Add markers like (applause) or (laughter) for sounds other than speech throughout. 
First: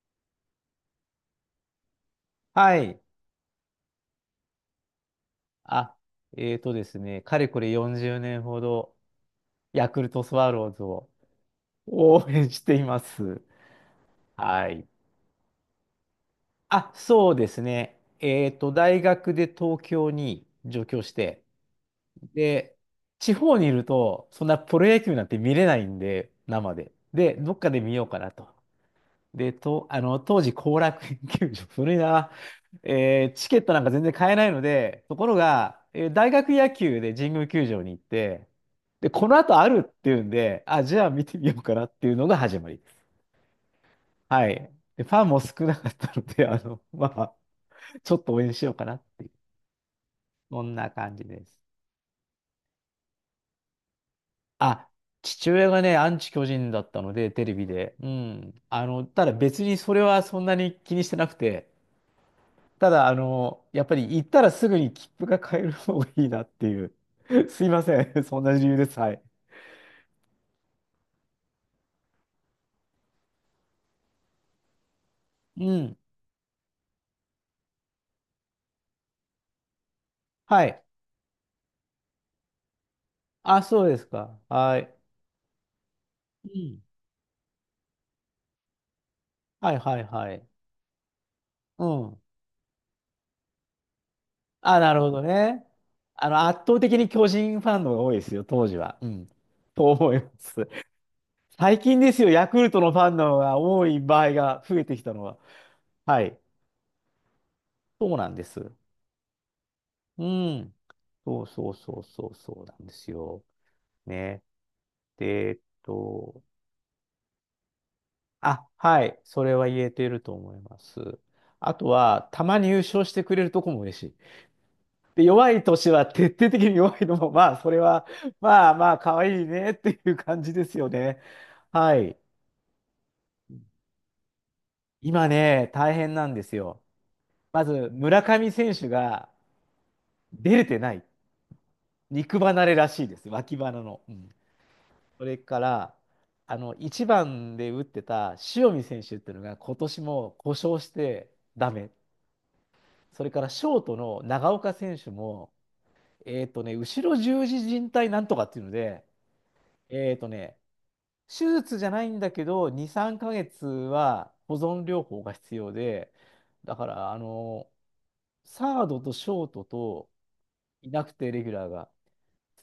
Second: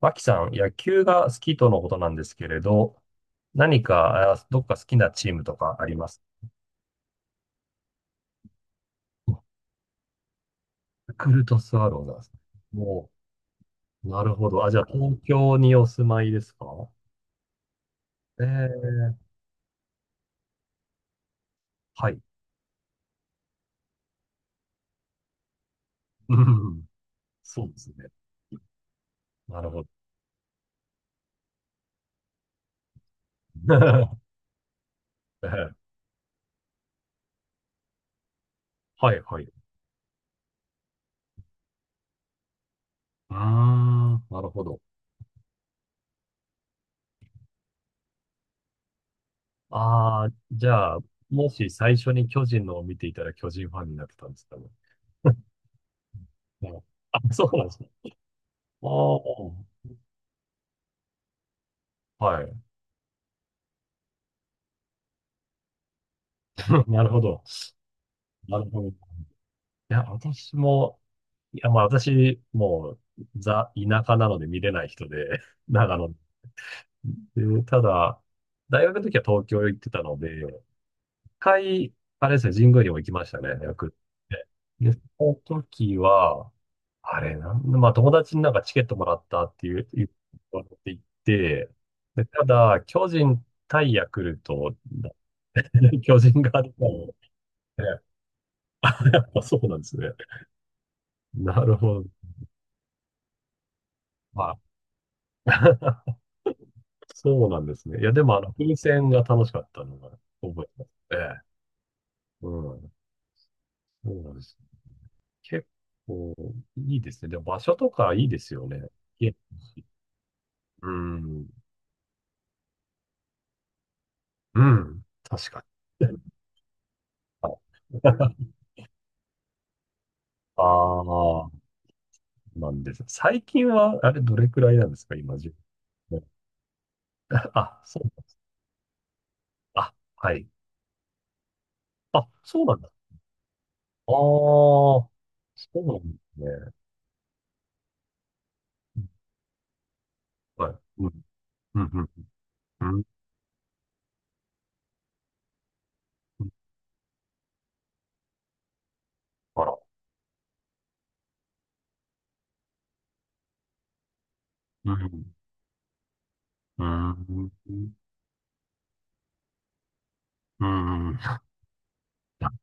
脇さん、野球が好きとのことなんですけれはど、い。何か、どっか好きなチームとかああ、ります？えーとですね、かれこれ40年ほど、ヤクルトスワローズをヤクルトスワローズなんで応すね。援していまもす。う、なるほど。はあ、じゃあ、い。東京にお住まいですか？あ、そうですね。え大ー、学で東京に上京して、はい。で、地方にいると、そんなプロ野球なんて見れないんで、う生ん、で。で、どっそうかでです見ね。ようかなと。で、なるほと、ど。あの、当時、後楽園球場、(laughs) 古いな、チケットなんか全然買 (laughs) えないので、ところえー、が、大学野球で神宮球場に行って、で、はい、このはい。後あるっていうんで、あ、じゃあ見てみようかなっていうのが始まりです。あー、なはるい。ほど。で、ファンも少なかったので、まあ、ちょっと応援しようかなっていう、ああ、そじんなゃあ、感じでもす。し最初に巨人のを見ていたら巨人ファンになってたんですかね。あ、父親がね、アンチ巨う人ん。だったのあ、で、テそレうなビんですね。で。う (laughs) ん。あただ別にあ、それはそんなに気にしてなくて、はい。ただ、やっぱり行ったらすぐに切符が買える方がいいなってい (laughs) う。なるほど。(laughs) すいません。(laughs) そんなな理る由ほでど。いす。はい。や、私も、いや、まあ私、もう、ザ、田舎なので見れない人で、う (laughs) ん。長野で、ただ、大学の時は東京行ってたので、はい。一回、あれですね、神宮にも行きましたね、あ、よそくうっですか。て。はで、い。その時うは、ん。あれ、まあ友達になんかチケットもらったってはいいう、はい言っはい。て行って、うん。で、ただ、巨人対ヤクルトあ、なるだほっどね。た、(laughs) 巨人があ圧った倒的のにで、巨人ファンの方が多いですよ、当時は。うん。(laughs) っそうなんでとすね。思います。なる最ほ近ど。ですよ、ヤクルトのファンの方が多い場合まが増えてきたのは。あ、はい。そうなんですね。いや、そうでなんも、あでの、す。風船が楽しかったのがう覚えてん。ますそね。うそうそうそうそうなうんでん。すよ。そうなんね。です。で、結構、いいですね。でも、場所とかいいですあ、よね。はい、いえ、それは言えていると思いまうす。ん。あとは、たまに優勝してくれるとこも嬉しい。うん。で、弱確いか年はに。徹底的に弱いのも、(laughs) はまあ、それは、い。 (laughs) まあまあ、可愛いねっていう感じであすよね。あ、はい。なんです。最近は、あれ、どれくらいなんですか、今今、自ね、大変分。なんですよ。まず、あ、そ村う。上選手があ、はい。出れてない。あ、肉そ離うれなんらだ。あしいです。脇腹の。うあ、ん。そそれかうら、なんですね。1番で打ってた塩見選手っていうのが今年も故は障しい。うん、てダうメ。ん、うん、それからショートの長岡選手も、うん。後ろ十字靭帯なんとかっていうので、あら。えっとね、手術じゃないんだけど、2、3ヶ月は保存う療法がん、必要で、だうから、ん。サードとショートとういなくん。て、(laughs) レギュラーが。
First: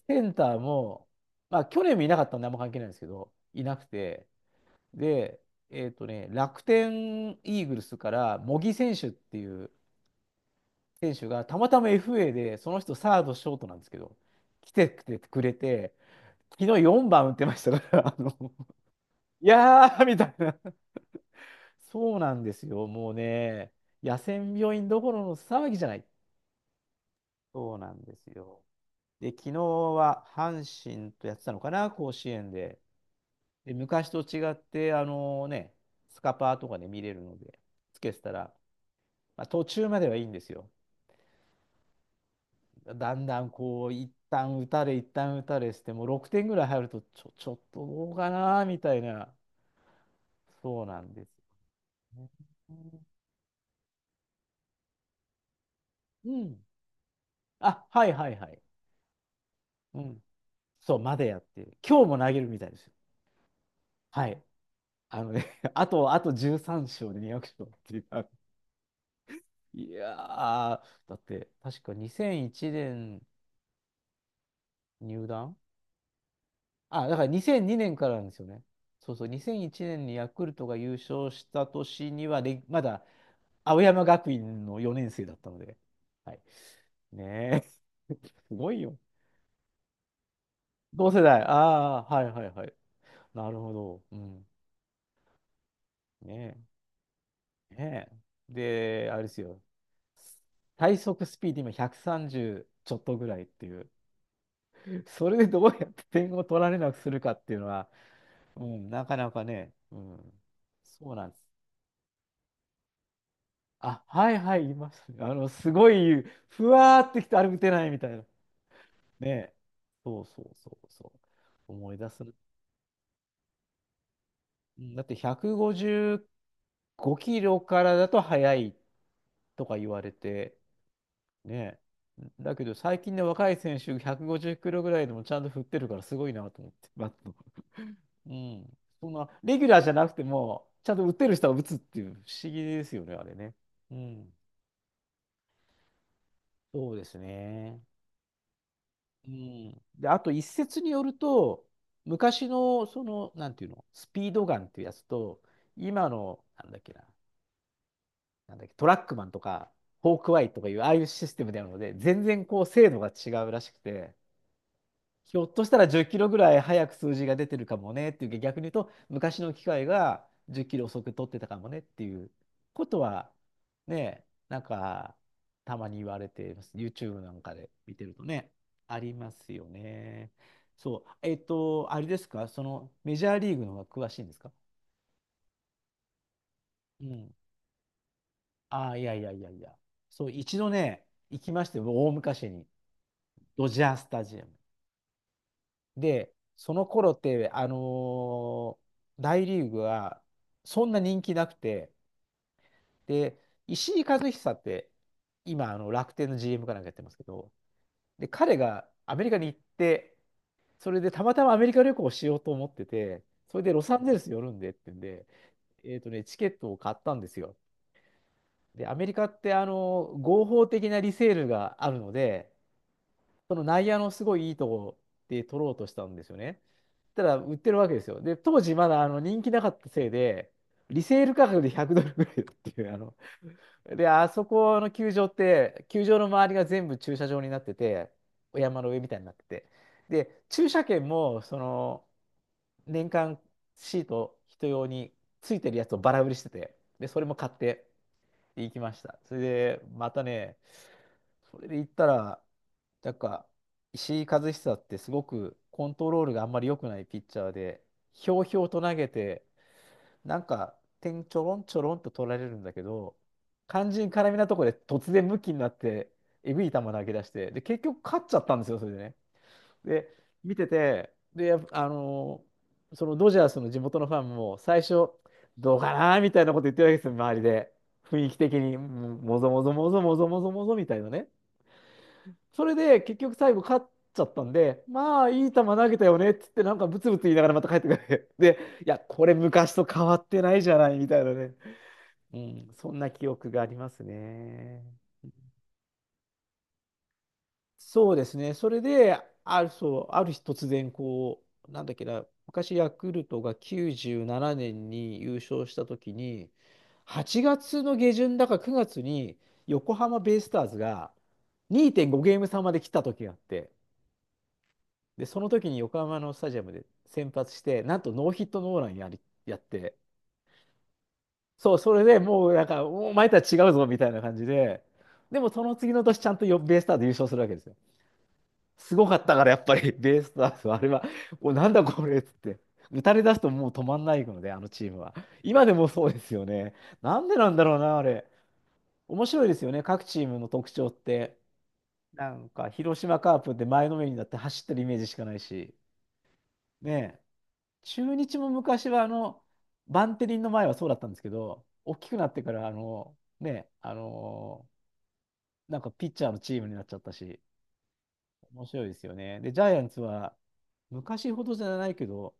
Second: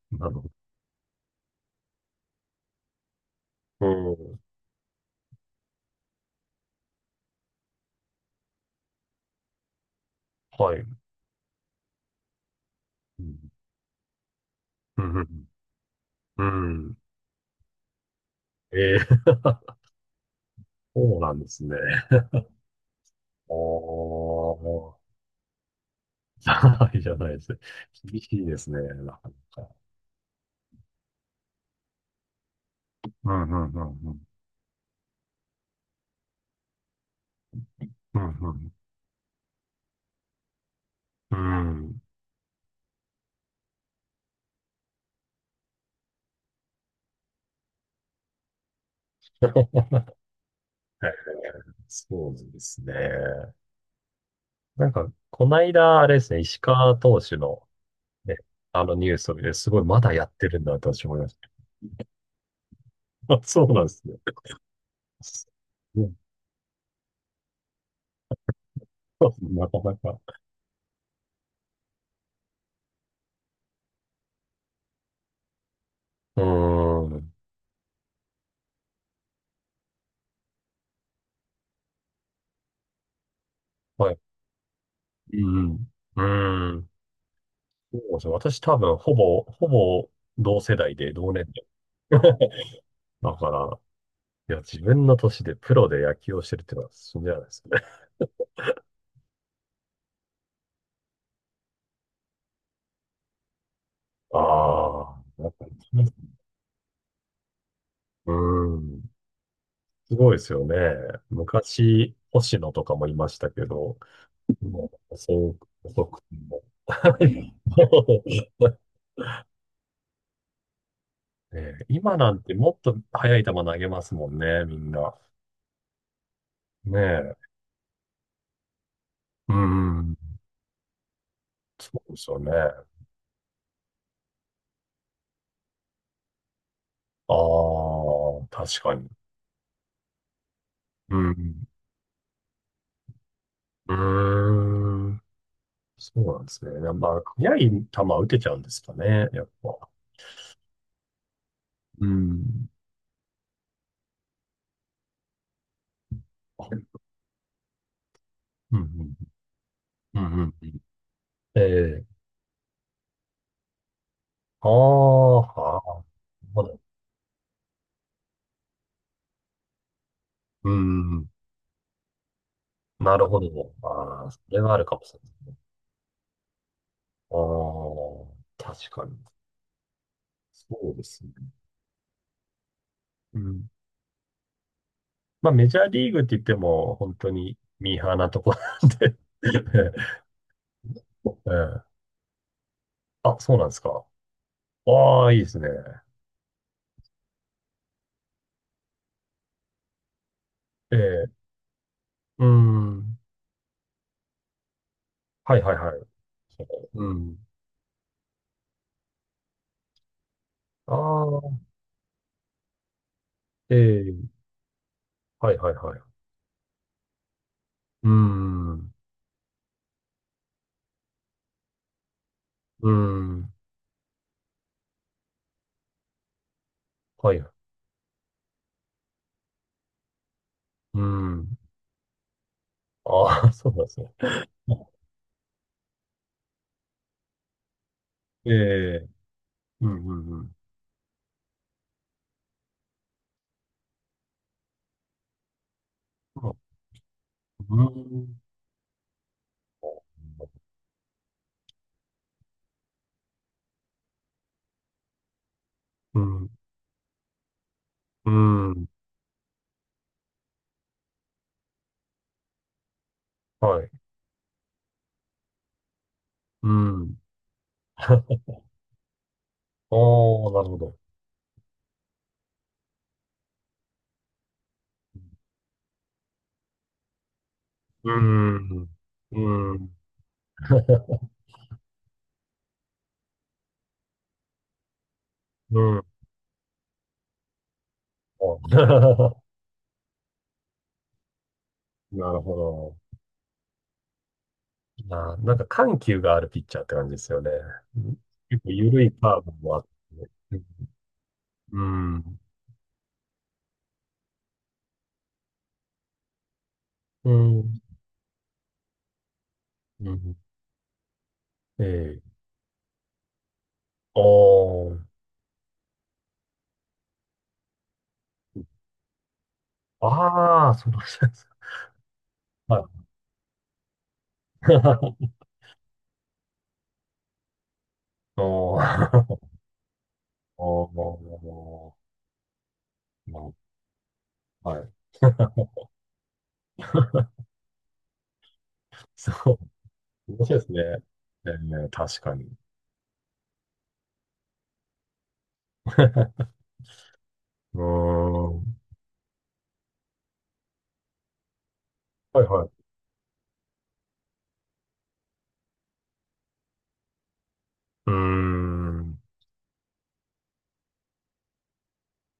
セなンるほど。ターも、まあ、去年もいなかったんであんま関係ないんですけど、いなくうて、ん。で、楽天イーグルスから茂木選手っていうはい。選手がたまたま FA で、その人サーうド、ん。ショートなんですけど、来てうくん。れうて、くん。れてう昨日ん。4番打ってましたから、(laughs) ええ。 いやーみたいな。(laughs) そうなんですね。そうなんですよ、もうね、野戦病お院ー。どころの騒ぎじゃない。(laughs) じゃないじゃないです。そうなんで厳すしいでよ。すね、なかで、な昨日か。は阪神とやってたのかな、甲子園で。うんうんで、うん昔うとん。違って、スカパーとかで見れるので、つけてたら、まあ、途中まではいいんですよ。うんうん。(laughs) うん。だんだんこう、一旦打たれ、一旦打たれして、もう6点ぐらい入ると、ちょっとどうかな、みたいな、えそうなえ、んですよそうですね。ね。なんか、こないだ、あれでうすね、石ん。川投手のあ、はいはいね、はい。あのニュースを見て、すごいまうだん。やってるんだとそう、私ま思いでましやってる、今日も投げるみたいですよ。た。(laughs) そうなんですね。はい。あのね、(laughs) (laughs) あと、うあと13勝で200勝っていう。(laughs) ん、なかいなやか。ー、だって、確か2001年入団。うーあ、だからん。2002年からなんですよね。そうそう、2001年にヤクルトが優勝した年には、で、まだ青山はい。学院の4年生だっうたので。んうはい。ん。うーん。ねそうえ。なんです (laughs) ね。す私ご多い分、よ。ほぼ同世代同で世同代。年あ代。あ、はいはいはい。(laughs) だかなるほら、ど。うん。いや、自分の年でプロで野球をしてるっねていうのは信じられないですえ。ね。ねえ。で、あれですよ。最速スピード今130ちょっとぐらいっていう。(laughs) ああ、それでやっどぱうやってり。点を取られなくするかっていうのは、ううーん、なん。かなかね、うすん、ごいですよね。そうなんです。昔、星野とかもいましたけど、あ、はいはい、いもますう、ね。そう、すご遅くい、ても。ふわーってきて、あれ打てないみたいな。(laughs) ね。そうそうそうそう。ねえ、思い出今す。なうんてもっと速い球投げますもんね、みんん。だってな。155キねえ。ロからだと速いうとか言んうわれん、て、ね。そうですよね。だけどあ最近の若い選手150キロぐらいでもちゃんと振ってるからすごいなと思って。バット。うあ、ん。確かそに。んな、レギュラーじゃなくても、ちゃんと打うてる人は打ん。つっていう不思議ですよね、あれね。ううん。ーん。そうなんですね。そやうっですぱ速いね。球打てちゃうんですかね、うやっん。ぱ。で、あと一説によると、う昔ん。のその、なんていうの、スピードガンっていうやつと、今の、なんだっけあ、な、なんだっけ、うトラックん、マンとか、フうォん、うークん、うワん。うイん。とかいう、ああいうシステムでえあるので、え。全然精度が違うらしくて、あひあ、ょっとしたら10あキロぐらいあ、だ、早く数字が出てるかもねっていう逆に言うと、昔の機械が10うキロ遅く取ん。ってたかもねっていうことなるは、ほど。ね、ああ、そなれんはあるかもしか、れないですね。たまに言われています。YouTube なあんかで見てるとね、あ、確あかりに。ますよね。そうでそう、すね。あれですか、そのメジャーうリーグん。の方が詳しいんですか？まあ、メジャーリーグって言っても、う本当ん。にミーハーなとこなあんあ、いやで。 いやい (laughs) やいや。えそう、一度ね、行きまして、え、大昔に、あ、そうなドんでジすャーか。スタジアム。ああ、いいですね。で、その頃って、ー大リーグはそんえな人気え、なくて、うん。で、石井和久って、はい今、はあいのはい。楽天の そ GM かなんかやってう、まうすけん。ど、で、彼がアメリカに行って、そあれでたまたまアメあ、リカ旅行をしようと思ってて、それでえロサンゼルえ、ス寄るんでってんで、はいはいはい。チケットを買ったんですよ。うで、ん。アメリカって、合法的なリセールがあるので、うん。その内野のすごいいいとこで取ろうとしたんですよね。たはらい。売ってるわけですよ。で、当時まだ人気なかったせいで、リうセール価ん。格で100ドルぐらいっていう、ああ、(laughs) そうなんですで、ね。あそこの球場って、球場の周りが全部駐車場になってて、えお山の上みえ、たいになってて、うんうんで、うん。駐車券も、年間シート人用についてるやつをバラ売りしてま、て、で、それも買っうてん。行きました。それで、またね、それで言ったら、なんか、石井一久ってすごくコントうロールがあん。んまり良くないピッチャーで、ひうょうひょうん。うとん。投げて、なんか点ちょろんちょろんと取られるんだけど、は肝い。心絡みなところで突然ムキになって、えぐいう球投げん。出して、で、結局 (laughs) あ勝あ、っちなゃるったんですよ、それでね。で、ほ見てど。て、で、やっぱそのドジャースの地元のファンも最初、どうかなーみたいなこと言ってるわけですよ、周りで。う雰囲気的ん。に、もうぞもん。ぞうもん。ぞもぞもぞもぞみたいなね。それで結局最後勝っちゃったんで、まあいい球投げたよねっつってなんかブツブツ言いながらまた帰ってくる。(laughs) で、いや、こあ。 れ (laughs) 昔と変わってないじゃないみたいなね。なうるほん、そど。んな記憶がありますね。あー、なんか緩急があるピッチャーって感じですよね。うそうん、ですね。結そ構れ緩いで、カーブある、もあっそう、あて。る日突然こう、うなんだっけな、ん。昔ヤクルトが97年に優勝した時に、う8ん。う月ん。の下旬だか9月に横う浜ベん。イスターズが2.5えゲーえ。ム差まで来た時があって、おー。で、その時に横浜のスタジアムで先発して、なんとノーヒットノーランやって、ああ、その人ですか。そう、それでもうなんか、はお前とは違うぞみたいな感じで、い。で (laughs) もその次の年ちゃんとよベイスターズ優勝するわけですよ。おすごかったー。からやっぱり (laughs) ベイスタ (laughs) ーズはあれおは、お、なんだー。これっつって。打たれ出すとまもう止まんないので、あのあ、はチい。ームは。今 (laughs) でもそうですよね。なんでなんだろうな、あれ。面そ白いですよね、各チーう。ム面の白いで特すね。徴って。ええ、確なかんに。か、広島カープって前のめりになって走ってるイメージしかないし。(laughs) ねえ。う中日ーもん。昔はあの、バンテリンの前はそうだったんですけど、大きくなってはいかはら、あい。の、ね、あの、なんかピッチャーのチームになっちゃったし、うー面白いですん。ようね。で、ジャイアンツは、昔ほどじゃないけど、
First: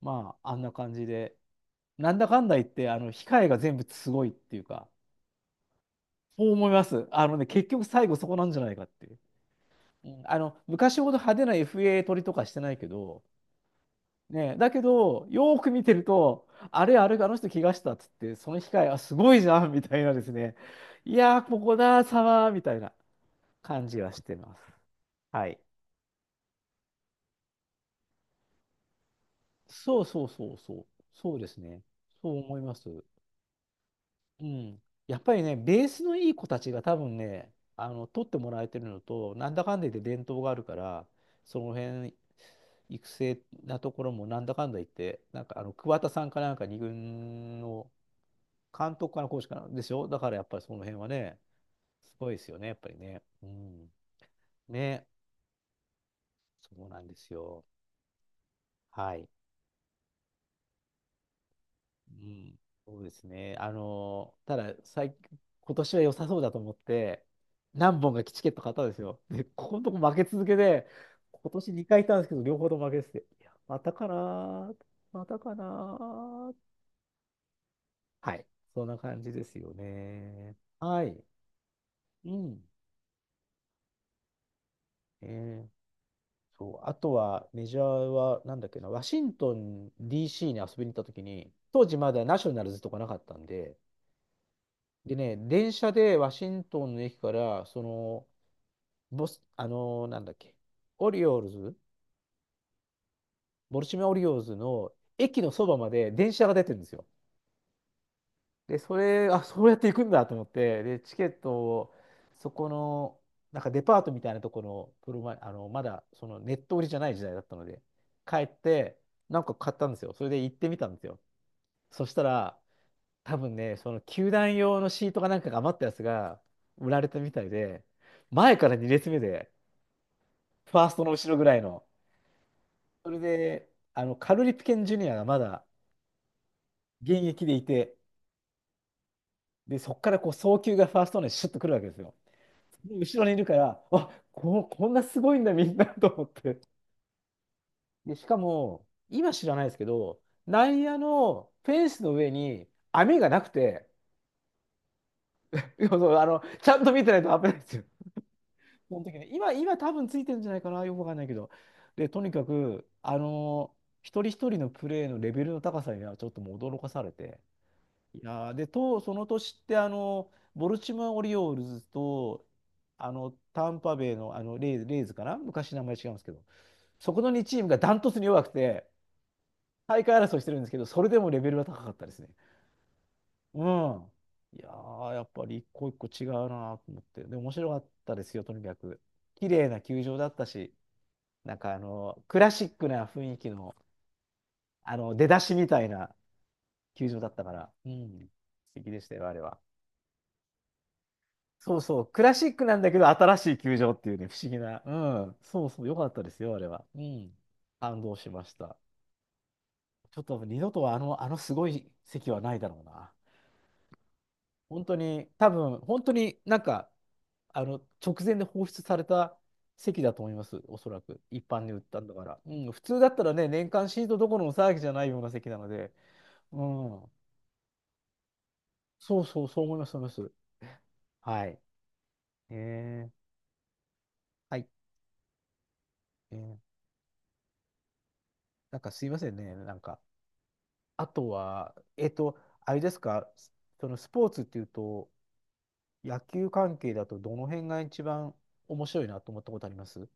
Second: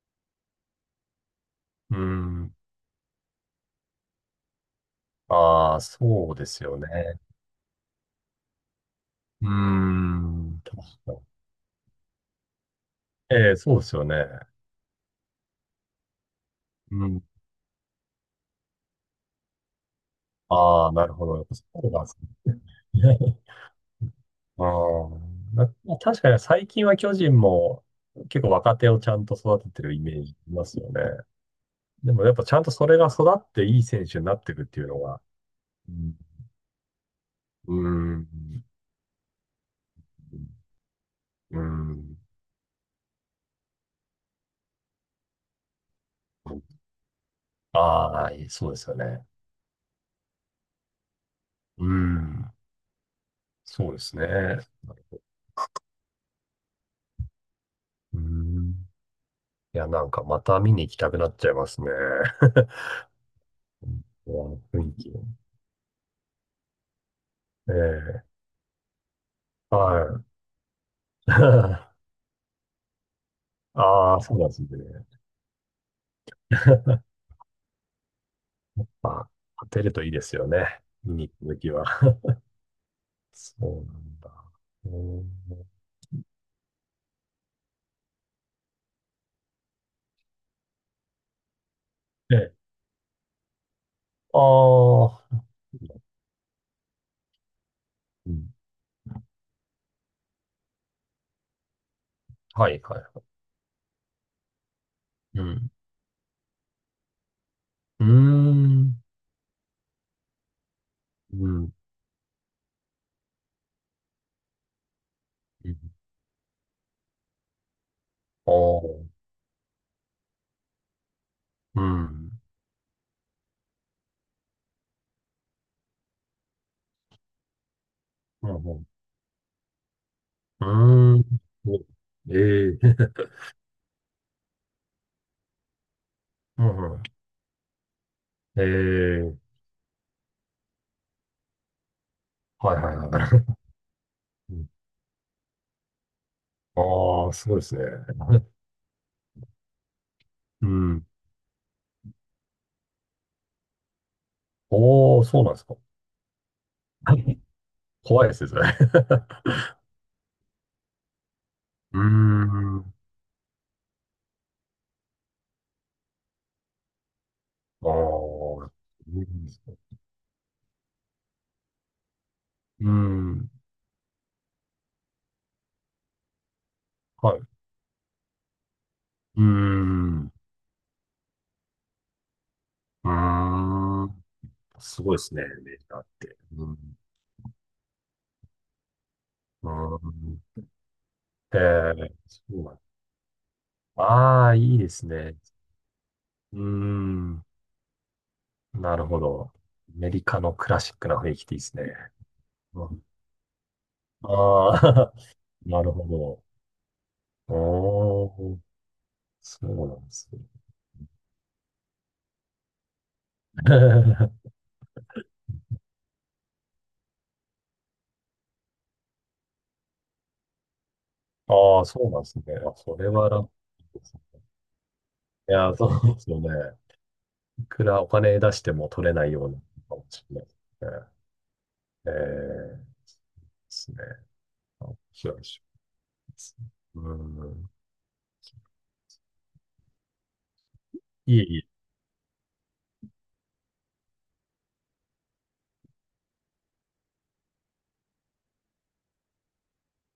まあ、あんな感じで、ーなんだかんん。だ言って、あの、控えが全部すごいっていうか、ああ、そうでそうす思いよます。ね。あのね、結局最後そこなんじゃないかっていう。うーうんあの、ん。確昔ほどかに。派手な FA 取りとかしてないけど、ええ、そうですよね。ね、だけど、よーく見てると、あれ、うあれ、ん。あの人怪我したっつって、その機械、あ、すごいじゃんみたいなですね、ああ、なるいほやー、ど。こそこうなだ、んですサマーね。みたいな (laughs) 感じはしてます。ああ、はい。な、確かに最近は巨人も結構若手をちゃんと育ててるイそうメーそうジいそうまそすう、よね。そうですね。でもそやっうぱち思ゃいんとまそれす。が育っていい選手になっうていくってん。いうのやっが、ぱりね、ベーうスん、のいい子たちが多分ね、うあの、ー取ってもらん、えてるのと、なんだかんだ言って伝統があるから、そうの辺、ん、育成なところもなんだかんだ言って、なんかあの、桑田さんかなんか二軍の、ああ、そうです監よ督かね。な、コーチかな、でしょだからやっぱりその辺はね、うすごいでん、すよね、やっぱりね。うそん。うですね。ね、そうなんですよ。うん、はい。いや、なんかまた見に行きたくなっちゃいますね。うん。そうですね。あ (laughs) のーた雰だ、囲気。最、今年は良さそうだと思って、え何本かえ、チケット買ったんですよ。で、ここのとこ負はけい。続けで、今年2回行っ (laughs) たんですけど、両方とも負けてて、いや、またかなああ、そうなんですね。ー、またかなー。(laughs) はい。そんな感まあ、じです当よてるといいですよね。ね。は見い。に行っときは。うん。そうなんだ。うん。えーそう、あとはメジャーは、なんだっけな、ワシントン DC に遊びに行った時に、当時まだナショえ、ナルズとかなかったんで、あでね、あ、電車でワシントンの駅から、その、うん。ボス、あのーなんだっけ、オリオールズ、はい、はい。ボルチモア・オリオールズの駅うのそん。ばまで電車が出てるんですよ。うーで、そん。れ、あ、そうやって行くんだと思って、で、チケッうトん。を、そこの、なんかデパートみたいなところの、プロマイ、あの、うん。まだ、そのネット売りじゃない時代だったので、帰っあて、あ、なんか買ったんですよ。それで行ってみたんですよ。うそしたん。ら、多分ね、その球団用のシートかなんかが余ったやつが売られたみたいで、うん、前かうらん。2列目で、うファーストのーん。後ろぐらいうの。ん。ええ。それで、あの、カルリプケンジュニアがまだうんうん、現あ、役でいて、うんうんうんうーん、ええ。で、そこからこう、送球がファーストにシュッとくるわけですよ。はいはいは後ろにいるかい。ら、あ、うこ、ん。こんなすごいんだ、みんな (laughs) と思って。ああ、すごいですね。で、しかも、今知らないですけど、う内野ん。のフェンスの上に網がなくて、おー、そうなんですか。(laughs) そうそうあの、ちゃんと見てないと危ないですよ。(laughs) 怖いですね、それ。(laughs) その時ね、今、今多分ついてるんじゃないかな、よくわかんないけど。うーで、とにかく、ん。あの、一人一人のプレーのレベルの高さにはちょっともう驚かされて、ああ、いやーで、そと、うそなのんで年すっね。て、あの、ボルチモア・オリオールズと、うーあの、ん。タンパベイの、あのレイズ、レイズかな昔名前違うんですけど、そこのはい。2うチームがダントツに弱くて、ー大会ん。う争いしてるんですけど、それでもレベルが高かったですね。うーん。ん。いやすー、ごいでやっすね、ぱりア一メジ個一カっ個違うて。うなん。と思って。で、面白かったですよ、とにかく。綺う麗なー球場だったん。し、なんえかあえ、の、クそラうシなッん。クな雰囲気の、ああー、いいであすの、出ね。だしみたいなうー球場だったん。から、うん、素敵なでるしたほよ、あれど。は。アメリカのクラシックな雰囲気でいいでそすうね。そう、クラシックなんうだけん、ど、新しい球場っていうね、不思議あな。うあ、ん、そ (laughs) うなそう、るよかったですほよ、あれは。うん、ど。感動しおましー、た。そうなんでちょっすね。と二度とあの、あのすごい席はないだろうな。(laughs) 本当に、多分、本当になんか、あの、直前で放出された席だと思います、おそらく。一般に売っああ、そたんうだなんかですら。ね。うん、あ、普そ通だれったはらね、楽年間でシーすトどこね。ろの騒ぎじゃないような席いなのや、そで、うですよね。うん、いくらお金出しても取れそうないそよう、うなそう思います、かそうも思いましす。れないですね。はい。えー、でえー、すね。はい。面白いでえすー、ね。うん。なんかすいませんね、なんか。あといい、いい、は、えっと、あれですか、そのスポーツっていうと、野球関係だとどの辺が一番面白いなと思ったことあります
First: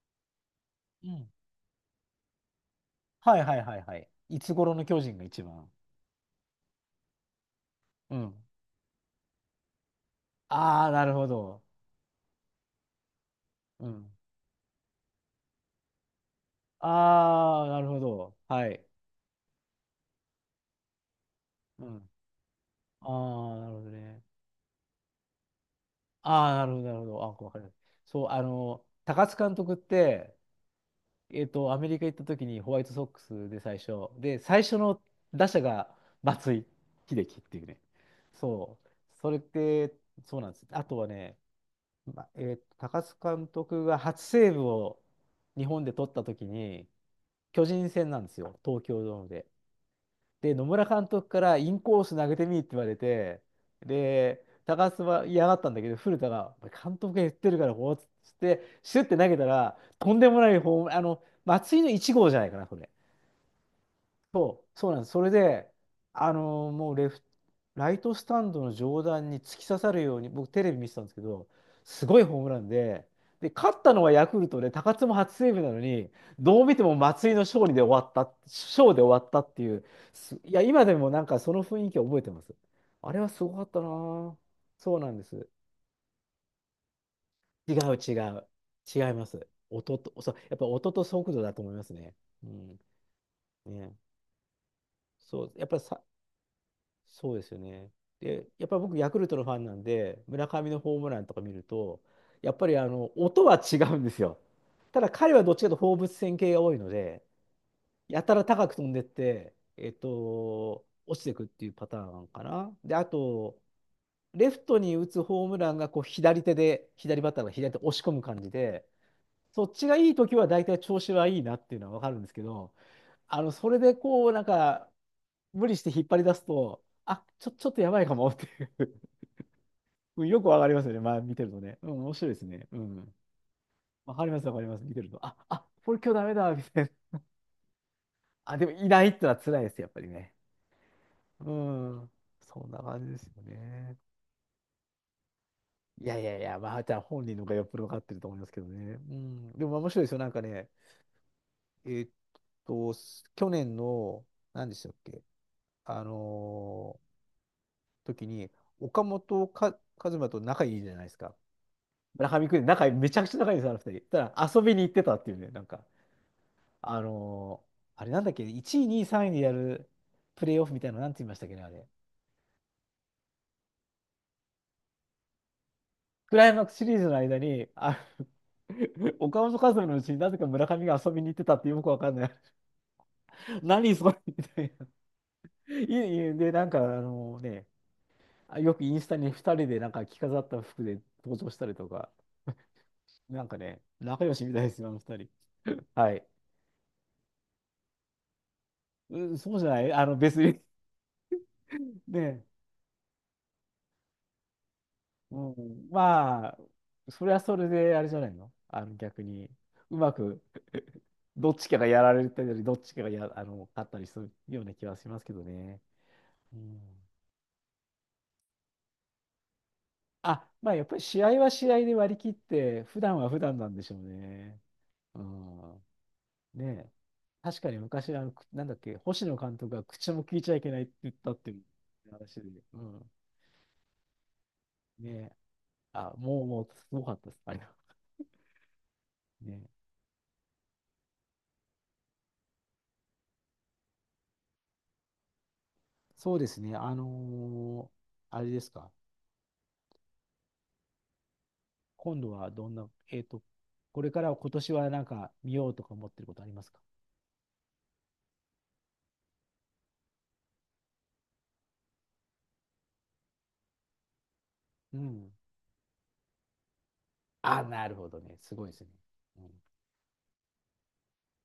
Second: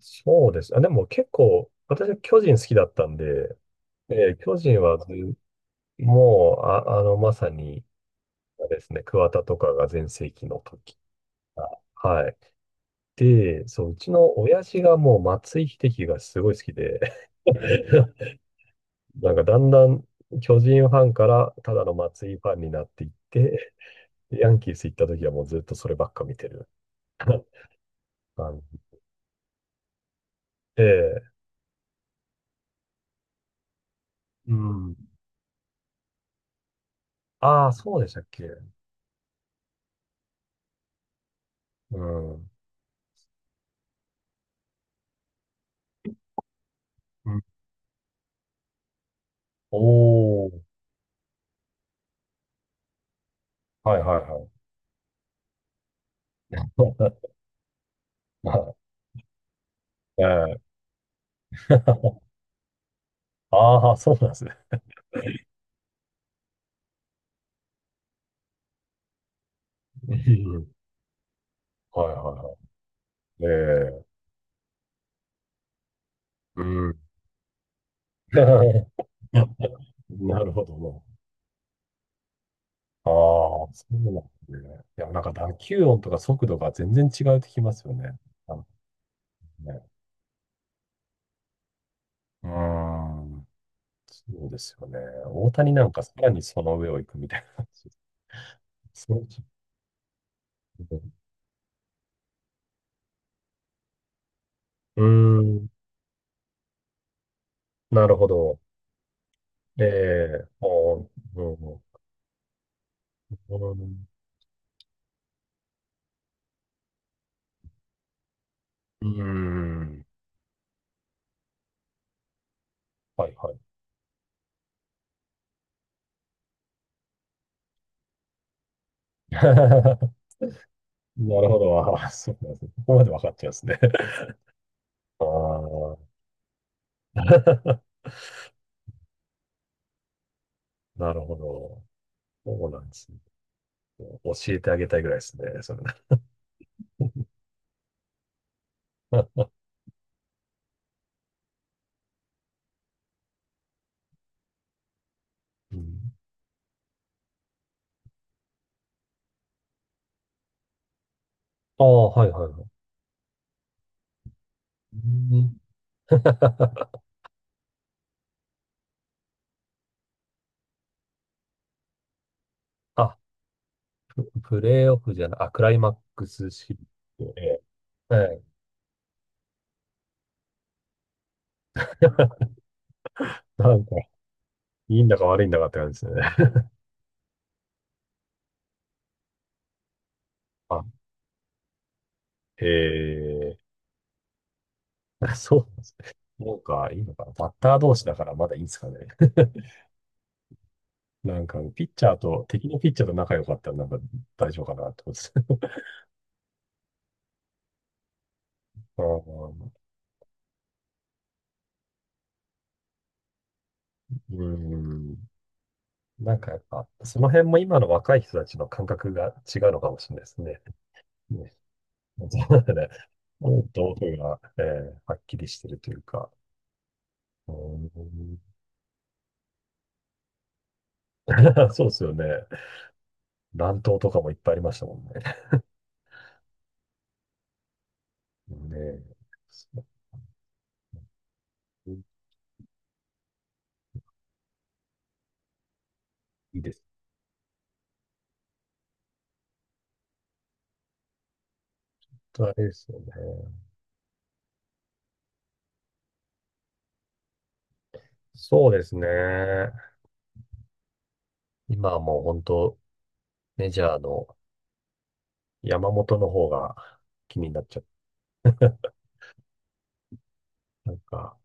そうです。あ、でうもん。結構、私は巨人好きだったんはいはで、いはいはい。えーいつ巨頃人のは巨ず、人が一番。もう、あ、あの、まさに、うん。あれですね、桑田とかが全盛期のああ、時なるほど。が。あ、はい。で、うそう、うん。ちの親父がもう松井秀喜がすごい好きで、ああ、なるほど。(laughs) はい。なんかだんだん巨人ファンからたうだのん。松井ファンになっていっああ、なるて、ほどね。ヤンキース行った時はもうずっとそればっか見てああ、る。 なるほど、なるほど。あ、わかりますそう、(laughs) あ感じの、高津監督って、で、えっと、アメリカ行った時にホワイトソックスで最初。で、う最初ん。の打者が松井秀喜っていうああ、ね。そうでしたっけ。そう。それって、そうなんです。あとはね、うま、ん。うえっと、高津監督が初セーブを日本で取った時に、ん。巨人戦なんですよ。東京ドームで。おで、ー。野村監督からインコース投げてみって言われて、はいはいはで、い。高須は嫌がったんだけど、古田が、監督が言 (laughs) ってるから、こうっつっまあ、て、シュッて投げたら、とんえでもないえ。 ホーム、あの、松井の1号じゃ (laughs) ないかな、これ。ああ、そうなんですね。そう、そうなんです。それで、あのーもうレフ、ライトスタンドの上段に突き刺さるうように、僕テん。レビ見てたんですけど、すはいごいホームはランで、いで、はい。勝ったのええ、はヤクルトで、高津も初セーブなのに、どうう見てもん。松井の勝利で終わった、勝 (laughs) で終わったっていう、すないるや、ほ今でど。もなんかその雰囲気を覚えてます。あなれはすごかあっあ、たなそうなんでぁ。すね。そういや、なんなんでかす。打球音とか速度が全然違うってき違まうすよ違ね。う。なんか違います。ね。音と、そう、やっぱ音と速度だと思いますね。ううん。ん。ね。そうですよね。そ大う、やっ谷ぱりなんさ、かさらにその上を行くみそうたでいすよな。(laughs) ね。で、やっぱり僕、ヤそクうルでトすのファンなんで、村上のホームラね。ンとか見ると、やっぱりあの音は違うんですよ。たうーだ彼はどっちかん、というと放物線系が多いので、なるやほたらど。高く飛んでって、ええっえ、と、も落ちていう、くってういうんパターンかな。で、あと、レフトに打つホームランがこう左手で、左バッターが左手押し込む感じで、うん、うーそっちがん、いい時は大体調子はいいなっていうのは分かるんですけど、はいあの、はい。それでこう、なんか、無理して引っ張り出すと、あ、ちょ、ちょっとやばいかもっていう (laughs) (laughs) うんよくわかりますよね。まあ、見なてるるほとね。ど。うん、あー、面白そいうですなんですね。ね。うここまでん。分かっちゃうんですね。(laughs) わかります、わかります。見てると。ああ、あ、こあ、れ今日ダメだ、みたいな。(laughs) あ、でもいないってのは辛いです、やっぱりね。なるほうど。ん。そそんうななんで感じすでね。すよね。教えてあげたいぐらいですね、それ。いやいやいや、まあ、じゃあ本人の方がよっぽどわかってると思いますけどね。う (laughs) ん。でも面白いですよ。なんかね、えーっと、去年の、何でしたっけ、うあん、の時に、岡本か和真と仲いいじゃないですか。ああ、はい中は見くいはんい。で仲めちゃくちゃ仲いいんですよ、あの二人。ただ遊びに行っうてたっていうね、ん。 なんか、あ (laughs) のーあれなんだっけ、1位、2位、3位でやるプレイオフみたいなの、なんて言いましたっけね、あれ。あ、プレーオフじゃない、あ、クライマッククラスイマックシスリシリーズのーズ。間え、に、あ、 はい。(laughs) 岡本和真のうちになぜか村上が遊びに行ってたってよくわかんない。(laughs) なん何か、それみたいな。いいんだか悪いんだかってい感じですね。いで、(laughs) なんか、あのね、あよくインスタに2人でなんか着飾った服あ、で登場したりとか、へなんかえ。ね、仲良しみたいですよ、あの2人。(laughs) そう、はい。そうか、いいのかな。バッター同士だからまだいいんですかね。うん、そうじゃ (laughs) ない別に。 なんか、ピッチ (laughs)。ャーね。と、敵のピッチャーと仲良かったらなんか大丈夫かなってことです。う (laughs) ん、まあ、それはそれであれじゃないのあ逆に、ー、うまく (laughs) どっちかがやられたり、どっちかがや、あの、勝ったりするうような気はしん。ますけどね。なんかうやっん、ぱ、その辺も今の若い人たちの感覚が違うのかもしれないですあ、ね。まあやっぱり試合はね。試合で割り切っ (laughs) そうだて、ね。普段は普段もなうんでし道ょう具が、ね。えー、はっうきりしてるん。というか。ねえ、確かに昔、うあの、くなんだっけ、星野監督が口も聞いちゃいけないって言ったっていうん。 (laughs) そうですよね。話で、うん。乱闘とかもいっぱいありましたもんねえ、ね。あ、もう、もう、すごかったです。あれは。ね。ねえ。そう、そうでいすいでね。す。ーあれですか。あ今度と、あはれどでんな、すよね。これからは今年はなんか見ようとか思ってることありますか？そうですね。今はもう本当、メジャーのうん。山本の方が気になあ、っちゃなう。るほどね。すごいですね。うん、なんか、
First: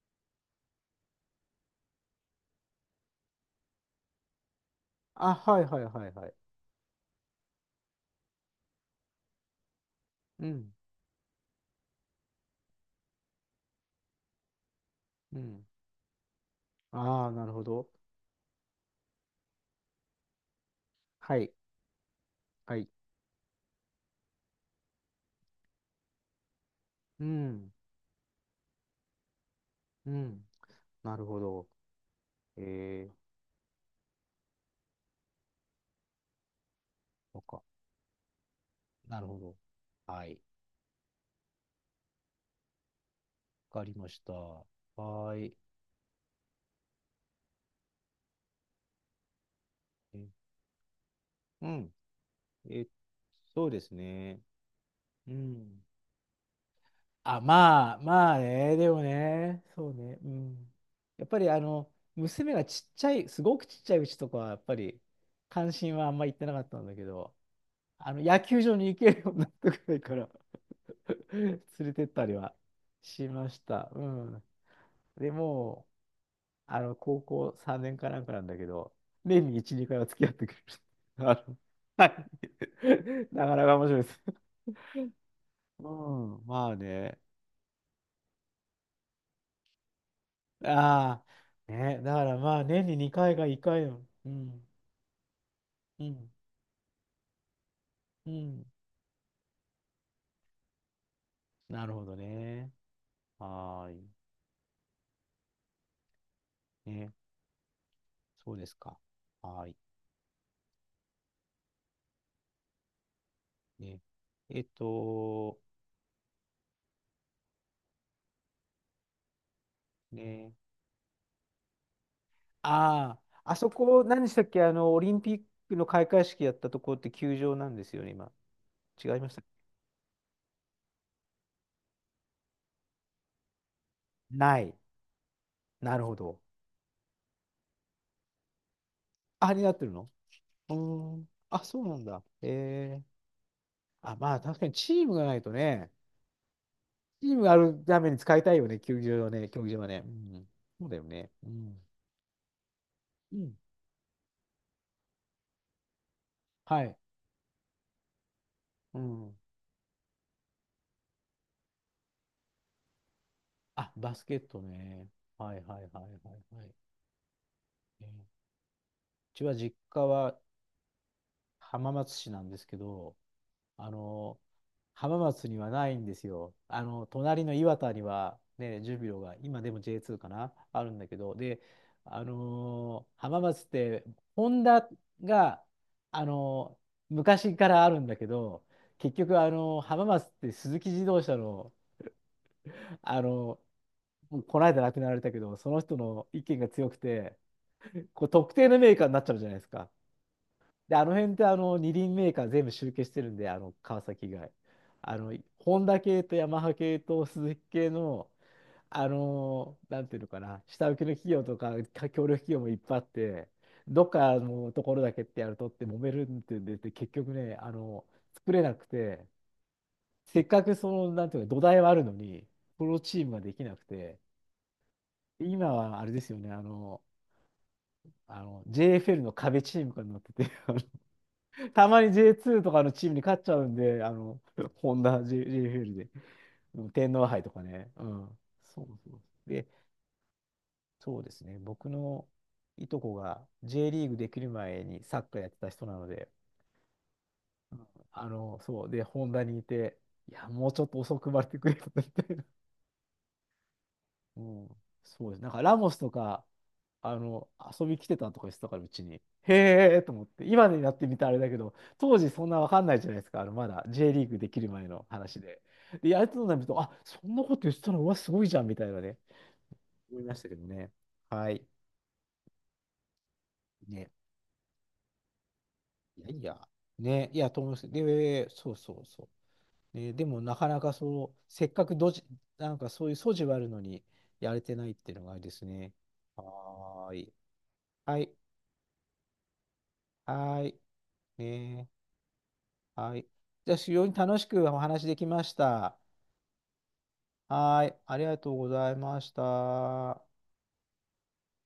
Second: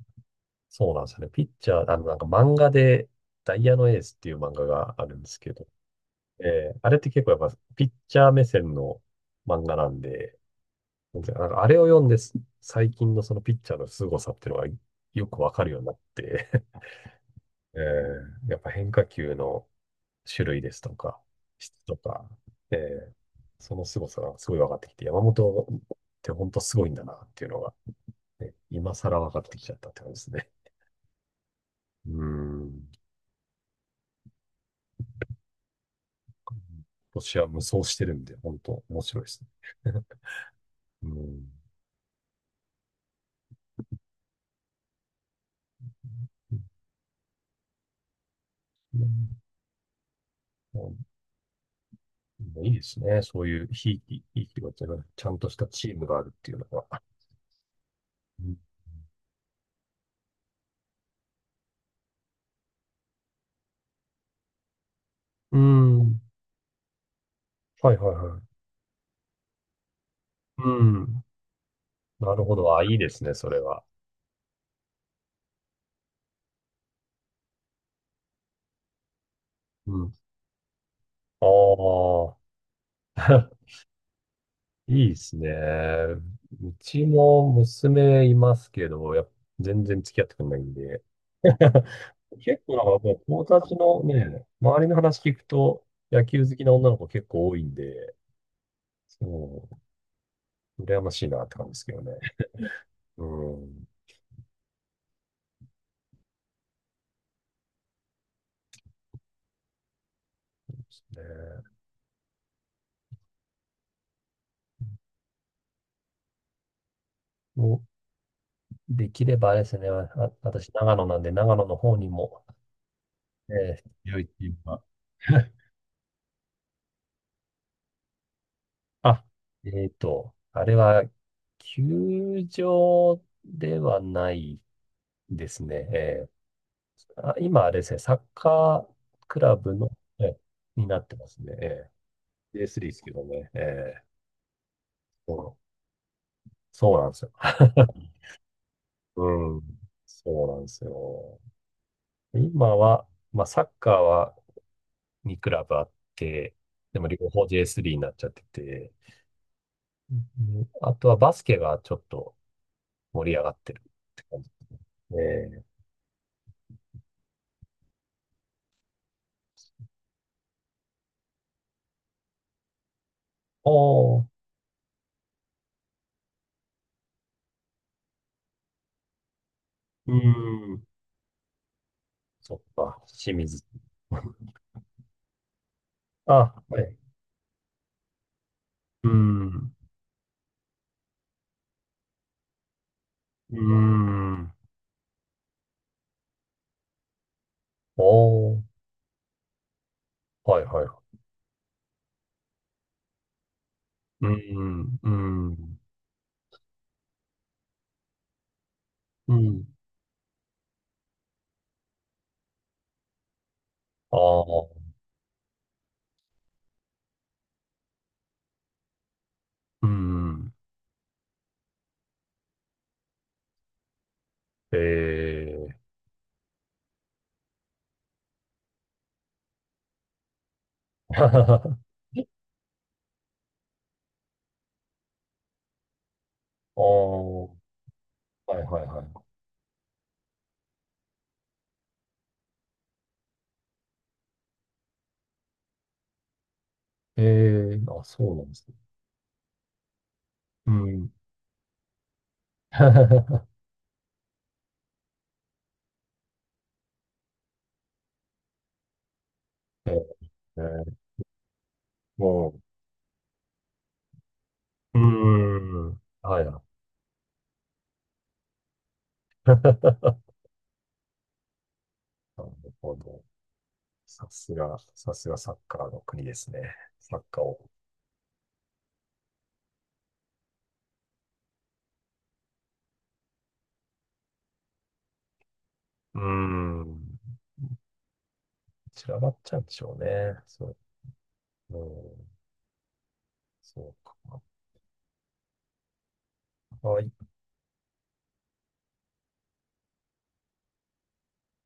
そうなんですよね。ピッチャー、あの、なんか漫画で、ダイヤのエースっていう漫画があるんであ、すけはいど、はいはいはい。えー、あれって結構やっぱピッチャー目線の漫画なんで、うん。なんかあれを読んで、最近のそのピッチャーの凄さっていうのがようくわかん。るようになって、ああ、なるほ (laughs) えど。ー、やっぱ変化球の種類ですとか、はい。質とか、えはい。ー、その凄さがすごい分かってきて、山本って本当すごいんだなうっていうのん。が、ね、今更分かってきちゃったってう感じですん。ね。なるほど。うーん。えー、今そ年っはか。無双してるんで、本当面な白いるでほすど。ね。はい。(laughs) うん。わかりました。はーい。え。もうん。ういいでえ、すね。そういそううでひすいき、ね。ひいきがちゃうんとしたん。チームがあるっていうのが。あ、まあ、まあうん。ね、でもね、そうね、うん。やっぱり娘がちっちゃい、すごくちっちゃいうちとかは、やっぱり、う関心はあんん。ま行ってなかったんだけど、はいはいは野い。球場に行けるようになってくらいから うん。(laughs) 連れてったりなるはほど。あ、いいですしね、まそれしは。た。うん。でもう、高校3年かなんかなんだけど、年に1、2う回はん。付き合ってくれる。(laughs) はあい。(laughs) なあ。(laughs) かなか面白いです。(laughs) いいですうね。ん、まうあちね。も娘いますけど、やっぱ全然付き合ってくれないんで。ああ、(laughs) ね、だからまあ結構な年んにかも2回がう友1達回のの、うね、ん、周りの話聞くと、う野ん、球好きな女の子結構多いんで、うん。そう、羨ましいなって感じでなすけるどほね。どね。うはん。ーい。ね、そうですか。はーい。ね、ね。えっと、もうできればあれですね、あ、ね。私長野なんで、長野の方にも、ああ、あそえこ、ー、強何いっでしたてっいうけ、か、オリンピックの開会式やったところって球場なんですよね、今。違いあ、ました。えっと、あれは、球場ではなないい。ですね。なるほえ、ど。あ、今あれですね、サッカークあ、ラになブっての、るの。え、うになっーてまん。すね。あ、えそうえ、 なんだ。え J3 ですえ。けどね。ええ、あ、まあ確かにチームがそないとう、ね。そうなんですチよ。ームがあるために使いたいよね、球場はね、うん。競技場はね。うそん、うなんですそうだよね。よ。うん。今は、うまあ、ん。サッカーは2クラブあって、はい。でも両方 J3 になっちゃってて、うん。うん、あとはバスケがちょっと盛り上がってるあ、バってスケ感ッじトね。ではすいね。はいはいはいはい。えーうちは実家は浜松市なんですけど、あおー、の、浜松にはないんですよ。隣の岩田には、ね、ジュビロが、今でも う J2 かな、ん、あるんだけど、で、そっか、清浜水。松って、ホ (laughs) ンダが、ああ、のーはい。う昔からあるんだけど、結局、ん、浜松って鈴木自動車の、あのうーもうん、この間亡くなられたけど、その人の意見が強くて、こう特お定ー、のメーカーになっちゃうじゃないですか。はいはいで、あはの辺ってあの二輪メーカー全部集計してるんで、あの川い。崎う以外。ん、うあの、ホん、ンダ系とヤマハ系とスズキ系の、うん、なんていうのかな、下請けの企業とか、か協力企業もいっぱいあって、どっあかあ、のところだけってやるとって揉めるってんで、で結局ね、作れなくて、うせっん。かくその、なんていうか、土台はあるのに、プロチームができなくて、ええ今ー。 はあれですよね、JFL の壁チームがなってて、(laughs) (laughs) たまに J2 とかのチームに勝っちゃうんで、ホンダ JFL で、うああ、ん、天皇杯はとかね。うん。いはそいうはそう。で、そうですね。僕のいとこが J リーグできる前にサッカーやってた人なので、い。えうえん。ー、あ、そうなんですね。そう。で、ホンダにいて、いや、もううちょっとん。遅く生まれてくれよみたいな。 (laughs) うん、そうです。なんかラモスとか、あの、遊び来てたとか言ってたから、うちに。へえと思って。え今になっえ、てみたらあれだけど、当時そんなもわかんないじゃないですか。まだ J リーグできる前う、の話で。ん。うん、で、やるはといなはい。ると、あ、そんなこと言ってたの、うわ、すごいじゃん、みたいなね。思いま (laughs) したけどね。はい。なるほど。ね。さすが、さすがサッカーのい国やでいすや。ね。サッね。いカーや、とを、思います。で、そうそうそう。ね、でも、なかなかそう、せっかくなんかそういう素地はあるのに、やれてないっていうのがあれですね。うーはーん。い。はい。散らばっちゃうんでしょうね。はーそい。う。うねえ。ん、はい。じゃあ、そ非う常にか。楽しくお話できました。あはい。ありがとうございました。